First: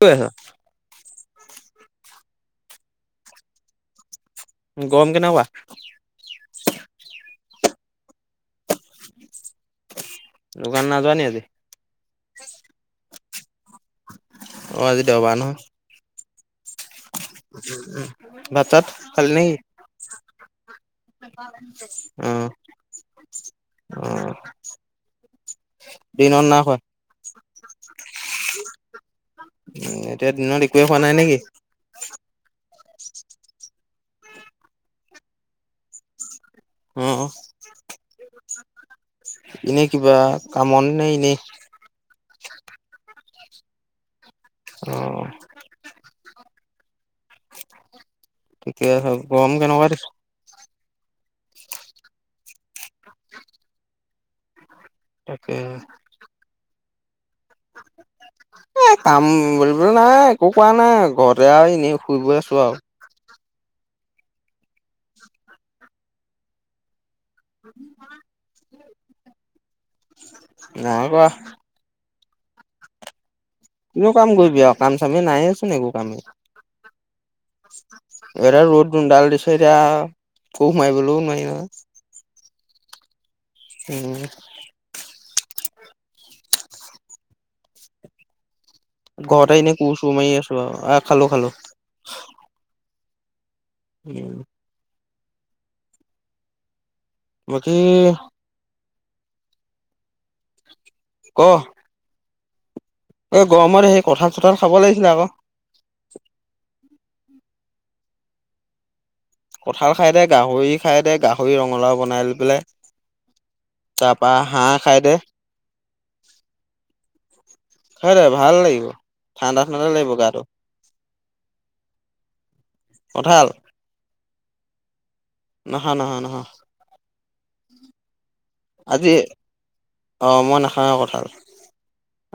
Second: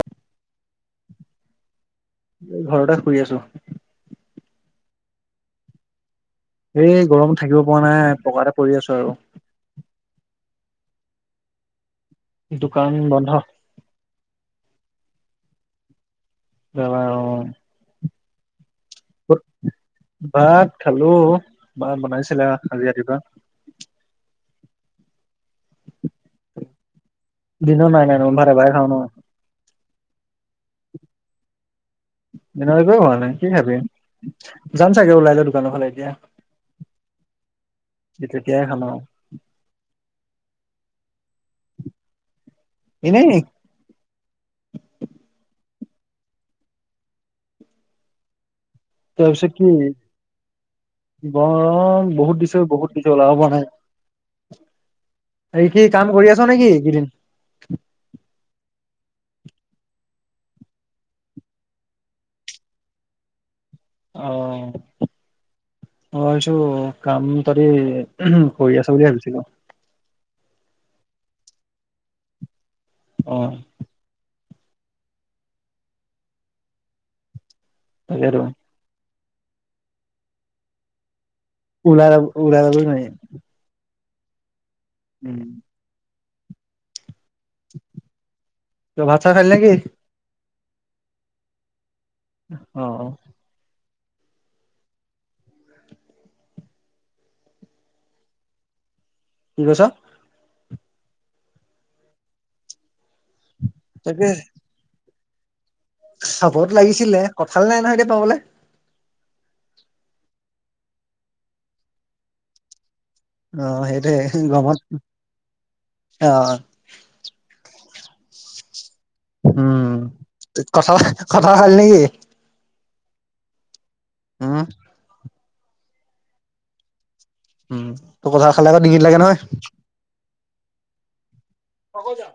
কি কৰি ঘৰতে শুই আছো গৰম কেনেকুৱা হুৱা নাই পকাটে‌ পৰি আছো আৰু দোকান নাই যোৱা নেকি আজি? দোকান বন্ধ অ আজি দেওবাৰ নহয় দেওবাৰ অ। উ ভাত চাত খালি নেকি? ভাত খালো মাত অ বনাইছিলে আাজি ৰাতিপুৱা অ দিনত নাই খোৱা দিনত নাই নাই ভাত এবাৰ খাও ন উ এতিয়া দিনত একোৱে খোৱা নাই নেকি? এক হোৱা নাই কি খাবি যাম চাগে ওলাই ল দোকানৰ ফালে এতিয়া উ তেতিয়াই খাম আৰু এনে কিবা কামত নে- এনেই- এনেই অ ঠিকে আছে গৰম কেনেকুৱা ব বহুত দিছো বহুত দিছো ওলাব পৰা নাই তাকে এই কি কাম কৰি আছ নেকি কেইদিন এই কাম কৰিবলৈ নাই একো কোৱা নাই ঘৰতে আৰু এনেই শুই ব আছো আৰু অ মই এইছো কাম তহতি কৰি আছ কৰি আছিলি ভাবিছিলোঁ নাই কৰা অ কিনো কাম কৰিবি আৰু কাম চাম নাইচোন একো কামেই তাকেতো এ ৰ'দ ডাল দিছে এতিয়া কো সোমাই বলৈও নোৱাৰি ন উলাইৰা যাব নোৱাৰি উম উম [inaudible] চাত খালি ঘৰতে নেকি? এনেই কোচো মাৰি আছো আৰু আহ খালো খালো। অ! উম। বাকী? কি কৈছা? ক? এই গৰমত সেই কঁঠাল চঠাল খাব লাগিছিলে আকৌ। চাবতো লাগিছিলে কঁঠাল নাই নহয় এতিয়া পাবলৈ। কঁঠাল খাইদে গাহৰি খাইদে গাহৰি ৰঙালাও বনাই পেলাই। আহ তাৰ সেইটোয়ে পৰা হাঁহ গমত খাই দে অ। খাই দে ভাল লাগিব। ঠাণ্ডা ঠাণ্ডা উম লাগিব গাটো কঁঠাল কঁঠাল খালি নেকি? কঠাল? হম। নহা নহা নহয়। উম তোৰ কঁঠাল খালে আকৌ ডিঙিত লাগে নহয়। অ মই নাখাওঁ কঁঠাল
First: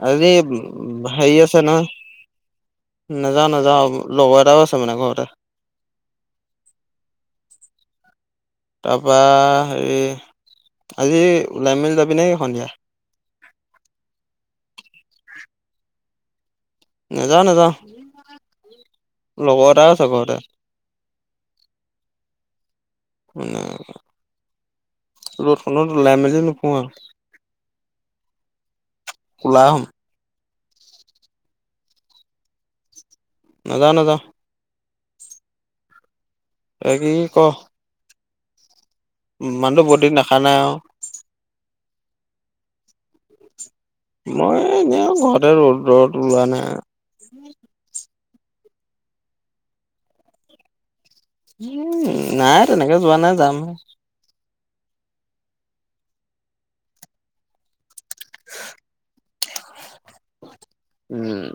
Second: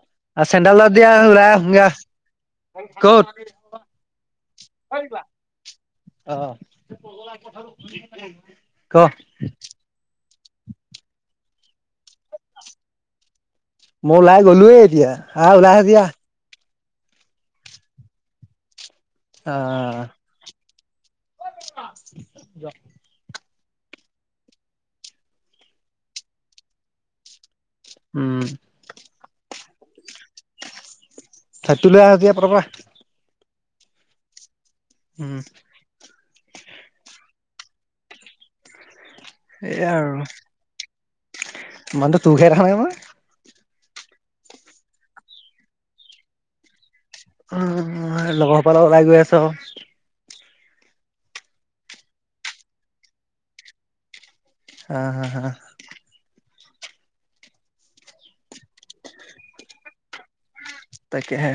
আজি চেণ্ডেল দিয়া হেৰি লৈ আছে নহয় আহোগে। কত? নাযাওঁ নাযাওঁ লগৰ এটাও আছে মানে ঘৰতে আহ। তাৰপৰা হেৰি। আজি লাইন মিল যাবি নে সন্ধিয়া? মই ওলাই গ'লোৱে এতিয়া আহ ওলাই আহ দিয়া। নেযাওঁ নাযাওঁ লগৰ এটা আছে ঘৰতে। যোৱা। ৰ'দখনত ওলাই মেলি নুফুৰো আৰু। উম! উলাম। ছাতি লৈ আহ দিয়া পতাপত আহ। নাযাও নাযাও। উম। বাকি ক? মানুহটো এয়া বহুত আৰু দিন দেখা নাই আৰু। মানুহটো তোক হে দেখা নাই মই। মই এনে ঘৰতে ৰ'দ ৰ'দ ওলোৱা নাই। অ লগৰ সোপা লগত ওলাই গৈ আছোঁ আৰু। উম নাই তেনেকে যোৱা নাই যাম। হ হা হা! তাকে হে।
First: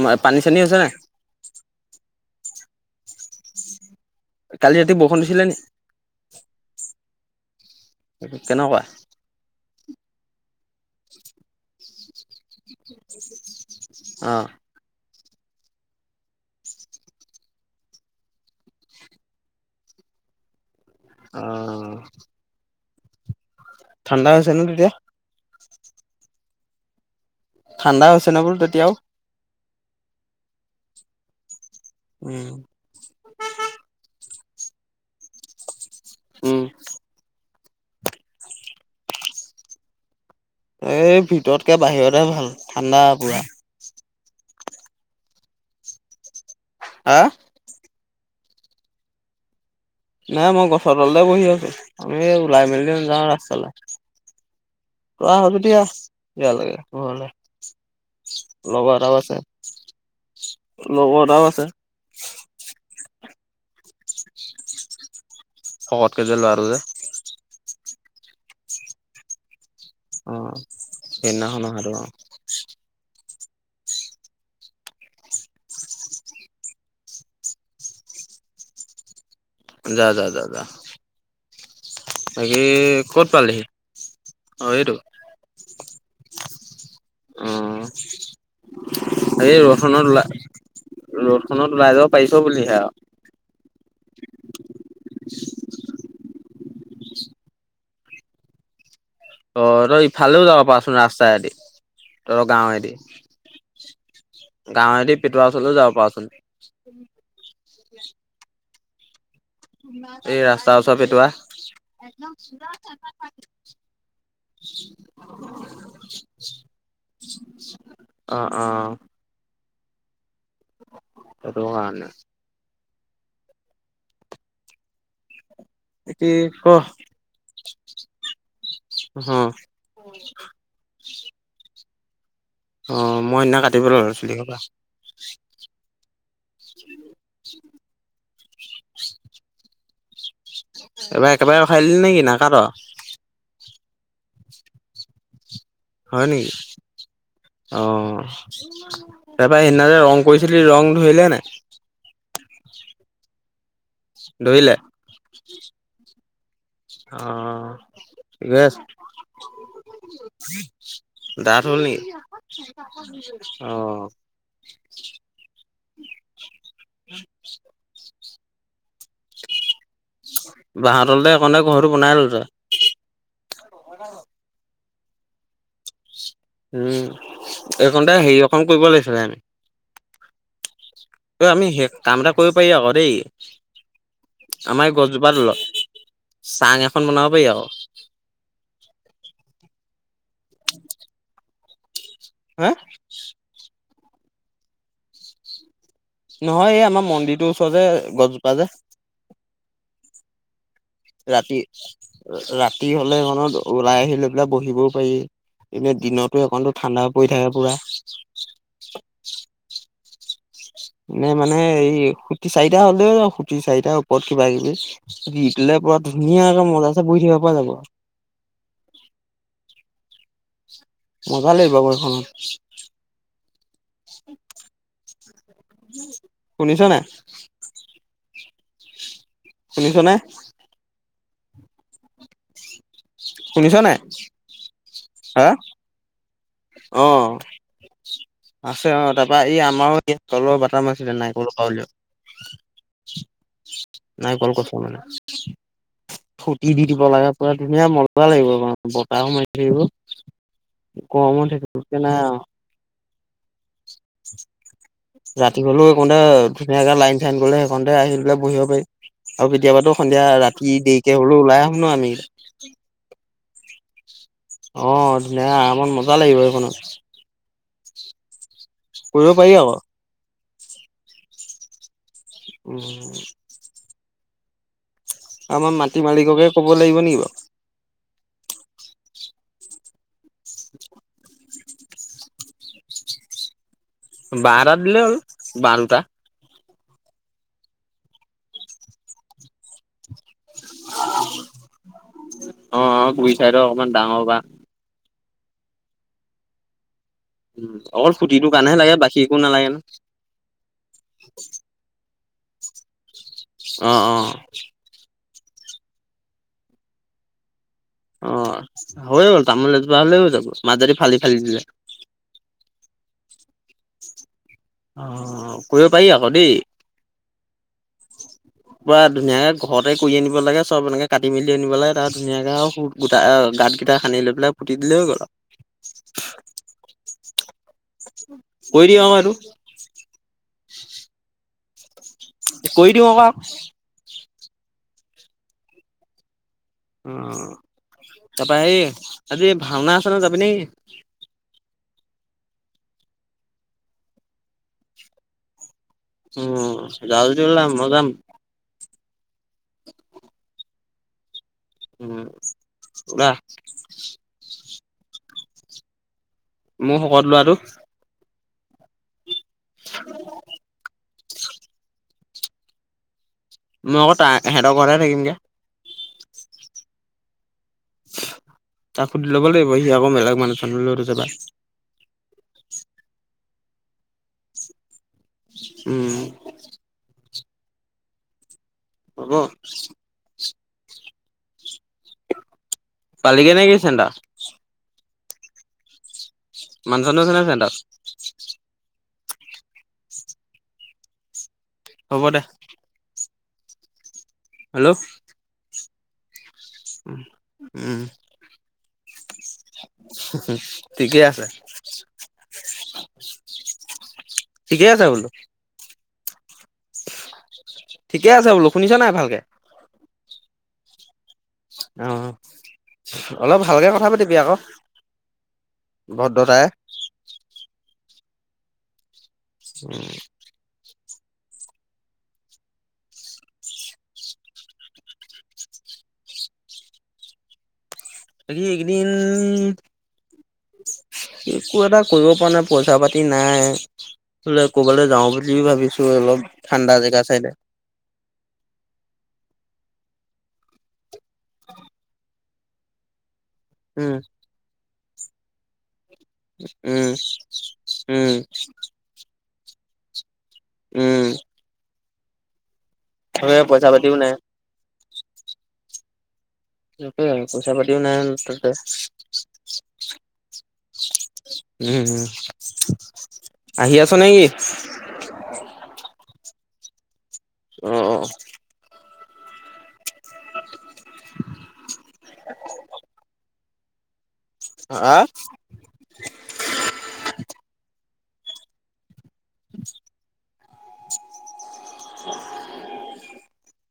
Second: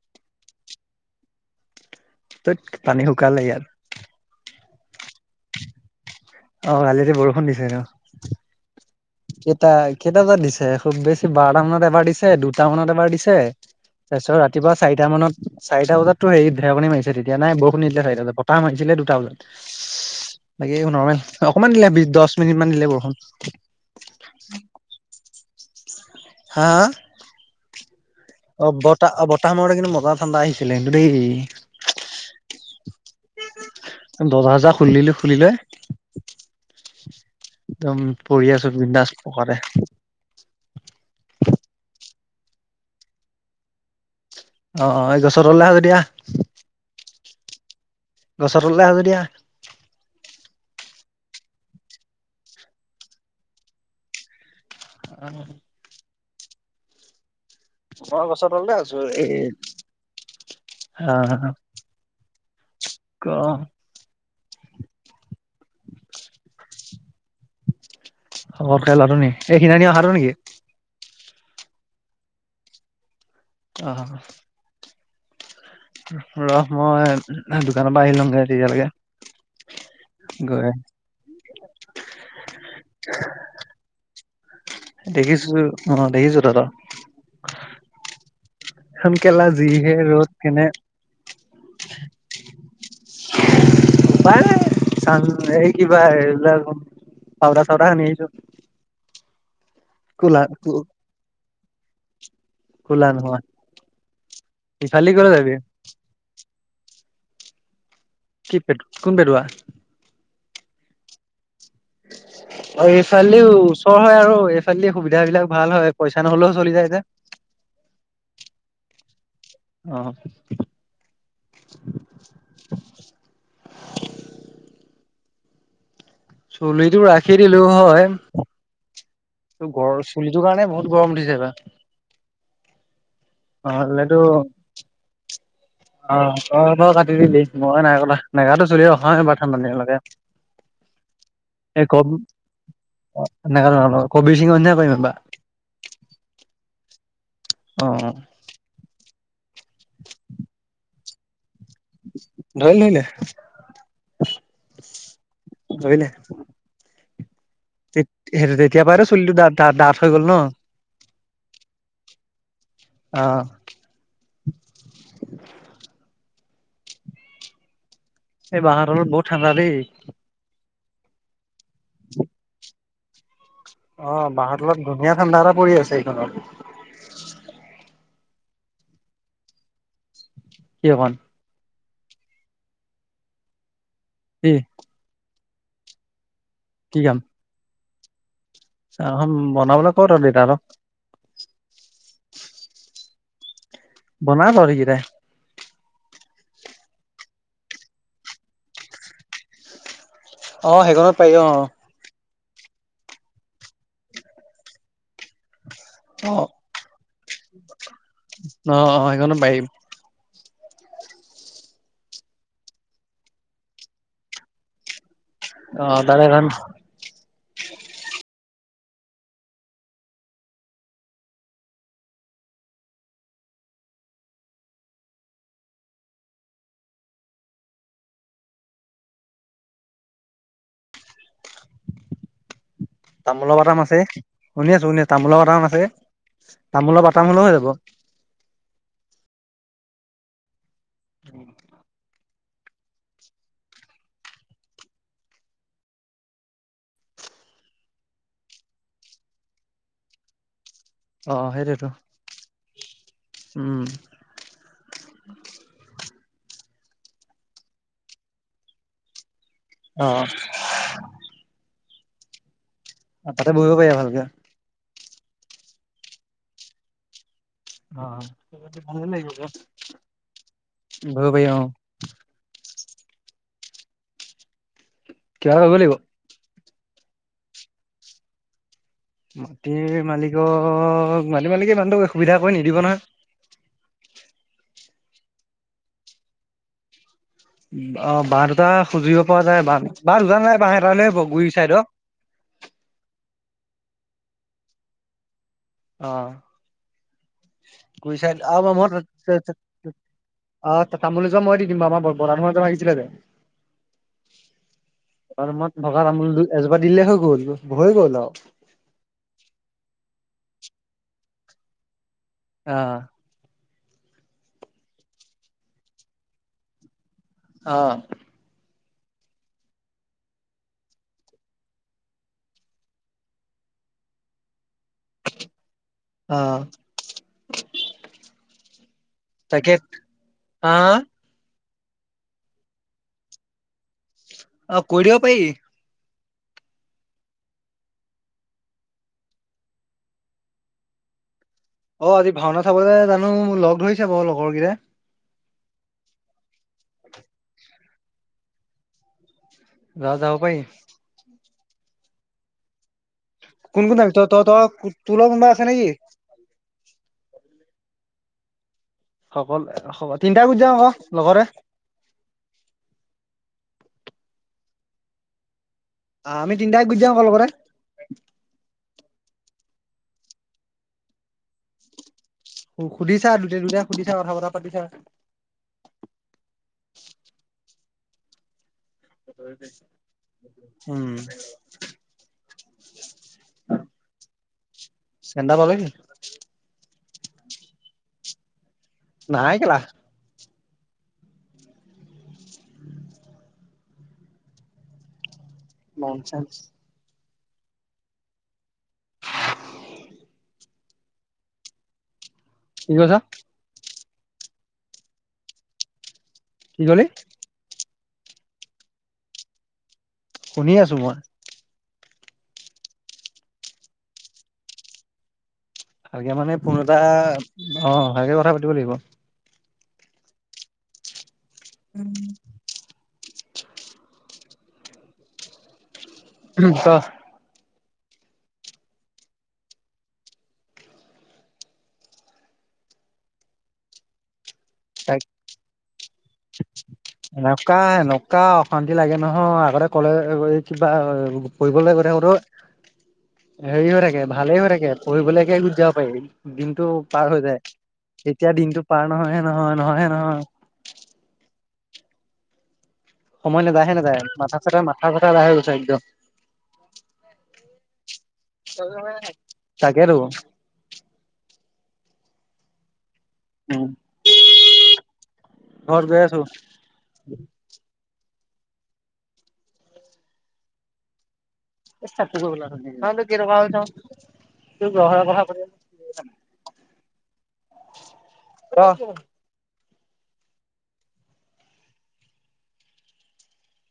ম পানী চানী আছে নাই? থেত পানী শুকালে ইয়াত। কালি ৰাতি বৰষুণ দিছিলে নি? অ কালিটো বৰষুণ দিছে ন। এই কেনেকুৱা? কেইটা কেইটা বজাত দিছে খুব বেছি বাৰ মান বজাত দিছ দুটা মানত এবাৰ দিছে, অ। তাৰপিছত ৰাতিপুৱা চাৰিটা মানত চাৰিটা বজাটো হেৰি ঢেৰেকনি মাৰিছে তেতিয়া নাই বৰষুণ নিদিলে চাৰিটা বজাত বতাহ মাৰিছিলে দুটা বজাত ইচ। বাকী নৰ্মেল অ অকণমান দিলে দশ মিনিটমান দিলে বৰষুণ। ঠাণ্ডা আছে ন তেতিয়া? হা? ঠাণ্ডা হৈছে নে বোলো অ তেতিয়াও বতা -বতাহ মাৰোতে কিন্তু মজা ঠাণ্ডা আহিছিল। লাগিব দেই। উম। দহ হাজাৰ খুলিলো খুলিলে। উম। একদম পৰি আছো বিদাচ পকাতে। এই ভিতৰতকে বাহিৰতেই ভাল ঠাণ্ডা পুৰা। অঁ এই গছৰতলে আহো দিয়া। আহ! গছৰ তলে আহ যদি আহ। নাই মই গছৰ তলতে বহি আছো, আমি ওলাই মেলি যাওঁ ৰাস্তালৈ। তয় আহে যদি আহ ইয়ালে ঘৰলে। মই গছৰ তললে লগৰ আছো এটাও এ। আছে লগৰ এটাও আছে। ক? শকত কে ল'ৰাটো যে। শকতকে লৰাটো নি এইদিনাখনি অহাটো নেকি? অ। সেইদিনাখন অহাটো অ। অ। ৰ মই দোকানৰ পৰা আহি লমগে তেতিয়ালৈকে। যা যা যা যা। গৈ বাকি ক'ত পালেহি? দেখিছো অ দেখিছো দাদা। উম। কেলা এই যিহে ৰদখনত ৰ'দ ওলাই, কেনে ৰ'দখনত ওলাই যাব পাৰিছ বুলিহে আও। পাই চান এই কিবা এইবিলাক। পাওদা চাওদা হানি আহিছো। অ ৰই কোলা ইফালেও যাব পাৰাচোন ৰাস্তাইদি। ত গাঁৱ এদি কোলা নহয় গাঁৱ ইফালে এদি দি ক'লে পটোৱা যাবি ওচৰলৈও যাব পৰাাৰচোন। উ [unintelligible] কি পেত কোন পেডোৱা? এই ৰাস্তাওচৰ পটোৱা। একদম চুদৰ। অ' এইফালেদি ওচৰ হয় আৰু এইফালেদি সুবিধা বিলাক ভাল হয় পইচা নহ'লেও চলি যায় যে অ অ। অ। সেইটো কাৰণে। [unintelligible] বাকী ক'। চুলিতটো ৰাখি দিলো হয়। অ' ত গৰ চুলিটোৰ কাৰণে বহুত গৰম উঠিছে এইবাৰ। অঁ মই সেইদিনা কাটিব লো আৰু চুলি নহ'লেতো কৰপা। অ তই তই কাটি দিবি মই নাই কথা নেকাটো চুলি ৰখাত এইবাৰ ধান মানু লকে। এইবাৰ একেবাৰে ৰখাই দিলি নেকি নাকাট। নেগা কবিৰ সিং কৰিম এইবা। হয় নেকি অ অ অহ। তাৰ পৰাৰা সেইদিতে ৰং কৰিছিলি ৰং ধৰিলে নাই। ধৰিলে ধৰিলে। ধৰিলে। অহ। তে হেৰি তেতিয়া পায়ে চুলিটো ডা ডাঠ ডাঠ হৈ গ'ল ন। ডাত হ'ল নেকি অ অহ। উম [unintelligible] এই বাঁহৰ তলত বহুত ঠাণ্ডা দেই। বাহহৰতে একণে গহৰটো বনাই লল তয়। অ বাহৰ তলত ধুনীয়া ঠাণ্ডা এটা পৰি আছে এইখনত। উম এইকণতে হেৰি অকণ কৰিব লাগিছিলে। কি অকণ ত আমি সেই কাম এটা কৰিব পাৰি আকৌ দেই। কি আমাৰ এই গছপাৰ তলত চাং কি এখন কাম বনাব পাৰি আকৌ। বনাবলৈ কত দিব আৰু। হা? বনা তহটি কেইটাই। নহয় এই আমাৰ মন্দিৰটোৰ ওচৰতে গছজোপা যে। অ সেইখনত পাৰি অ। ৰাতি ৰাতি হলে সেইখনত ওলাই আহি লৈ পেলাই বহিবও পাৰি এনে অ দিনতো সেইখনত ঠাণ্ডা পৰি থাকে পুৰা। অ অ সেইখনো পাৰিম। এনে মানে এই খোটি চাৰিটা হ'লেও আৰু খোটি চাৰিটাৰ ওপৰত কিবা কিবি। দিলে অ পুৰা তাত এখন ধুনীয়াকে মজাছে বহি থাকিব পৰা যাব। মজা লাগিব বহি সেইখনত। শুনিছ নাই? শুনিছনে? তামোলৰ শুনিছ পাটাম নাই আছে শুনি আছো শুনি আছো তামোলৰ হা পাটাম আছে তামোলৰ অ বাটাম হলেও হৈ যাব আছে অ তাৰপা ই আমাৰো ই তলৰ বাতাম আছিলে নাইকল বাকলিও। নাই গছ খোটি দি দিব লাগে পুৰা ধুনীয়া মজা লাগিব বতাহও মাৰি থাকিব। অ গৰম উঠছে সেইটোৱেতো উপাই নাই ৰো। উম। ৰাতি হলেও তাতে ধুনীয়াকে লাইন চাইন গলে সেইখনতে আহি পেলাই বহিব পাৰি। আৰু কেতিয়াবাতো অ সন্ধিয়া ৰাতি দেৰিকে হলেও ওলাই আহো ন আমি। তাতে বহিব পাৰিব ভালকে। আহ ধুনীয়া আৰামত মজা লাগিব সেইখনত। অ ভালেই কৰিব পাৰি আকৌ লাগিব। উম। কিবা এটা আমাৰ কৰিব লাগিব মাটি মালিককে কব লাগিব নেকি বাৰু? মাটিৰ মালিকক মাটিৰ মালিকে ইমানটো সুবিধা কৰি নিদিব নহয়। বাঁহ এটা দিলেই হ'ল বাঁহ দুটা। অ বাঁহ দুটা সুজিব পৰা যায় বাঁহ দুটা নালাগে বাঁহ এটা দিলেই হ'ব গুৰি চাইদৰ। হলেও অকমান ডাঙৰ বাঁহ। অ অকল গুৰি চাই খুটিটোৰ কাৰণেহে লাগে বাকী একো নালাগে ন অ তামোল এজোপা মই দিম বাৰু আমাৰ বতাহত ভাগিছিলে যে। অঁ অঁ! ৰুমত ভগা তামোল এজোপা দিলেই হৈ গ'ল। হৈ গ'ল আৰু অ হৈ গ'ল তামোল এজোপা হলেও হৈ যাব মাজদি ফালি ফালি দিলে অ! অ কৰিব পাৰি আকৌ দেই। অ! পুৰা ধুনীয়াকে ঘৰতে কৰি আনিব লাগে চব এনেকে কাটি মেলি আনিব লাগে তাৰ ধুনীয়াকে আৰু খোটা গাঁতকেইটা খানি লৈ পেলাই পুতি দিলেই হৈ গ'ল আৰু। আহ! কৰি দিয়ো আৰু এইটো। হা? কৈ দিওঁ ক। অ কৰি দিব পাৰি। অ তাৰপৰা এই তহঁতি আজি ভাওনা চাব যাবি নেকি? অ আজি ভাওনা চাবলৈ জানো লগ ধৰিছে বাৰু লগৰ কেইটাই। উম যাও যদি উলা মই যাম। য যাব পাৰি। উম বা! কোন কোন হাবি ত ত তোৰ লগত কোনোবা আছে নেকি। মোৰ শকত কৰাটো। হব হব তিনটা গুচি যাাম আকৌ লগতে। মই আকৌ সিহঁতৰ ঘৰত থাকিমগে। আহ আমি তিনিটাই গুজি যাম আকে লগত এ। তাক সুধি ল'ব লাগিব সি আকৌ বেলেগ মানুহৰ লগত যাবা সুধিছা জুনে যায় সুধিছা কথা বতা পাতিছা। উম! [inaudible] হব। উম! পালি কেনে কি চেন্টাৰ। চেন্টাৰ পালিগে নেকি? মানুহ চানুহ আছে নাই চেন্টাৰত? নাই কেলা। হ'ব দে। হেল্লৰ! নন্সেন। উম! ঠিকেই আছে। কি কৈছ? ঠিকেই আছে বোলো। কি কলি? ঠিকে আছে বোলো শুনিছা নাই ভালকে? শুনি আছো মই। অ অলপ ভালকে কথা পাতিবি আকৌ। ভালকে মানে ভদ্ৰতাই ফোন এটা অ ভালকে কথা পাতিব লাগিব। উম! [inaudible] উম! [inaudible] উম ক বাকি এইকেইদিন একো এটা কৰিব পৰা নাই পইচা পাতি নাই। ফুৰিবলে কবালৈ তাইক যাওঁ বুলি ভাবিছো অলপ ঠাণ্ডা জেগা চাইডে। এনেকুৱা এনেকুৱা অশান্তি লাগে নহয় কলে কিবা পঢ়বলৈ গৈ থাকোতে হেৰি হৈ উম থাকে ভালে হৈ থাকে পঢ়িবলৈকে গুচি যাও। দিনটো উম পাৰ হৈ যায় উম তেতিয়া দিনটো পাৰ নহয়ে নহয় নহয়ে নহয়। উম! তাকে সময় পইচা নাযায়হে পাতিও নাযায় নাই মাথা চাথা মাথা বেয়া হৈ গৈছে একদম। পইচা পাতিও নাই তাতে। তাকেতো উম! উম আহি আছ নেকি? ঘৰত গৈ আছো অ অ! অ! এষ্ট আ গল আহ [unintelligible] [unintelligible] অহ [unintelligible]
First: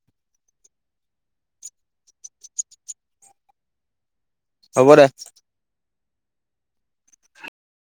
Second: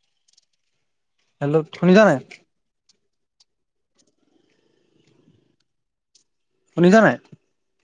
হেল্ল' শুনিছা নাই হ'ব দে শুনিছা নাই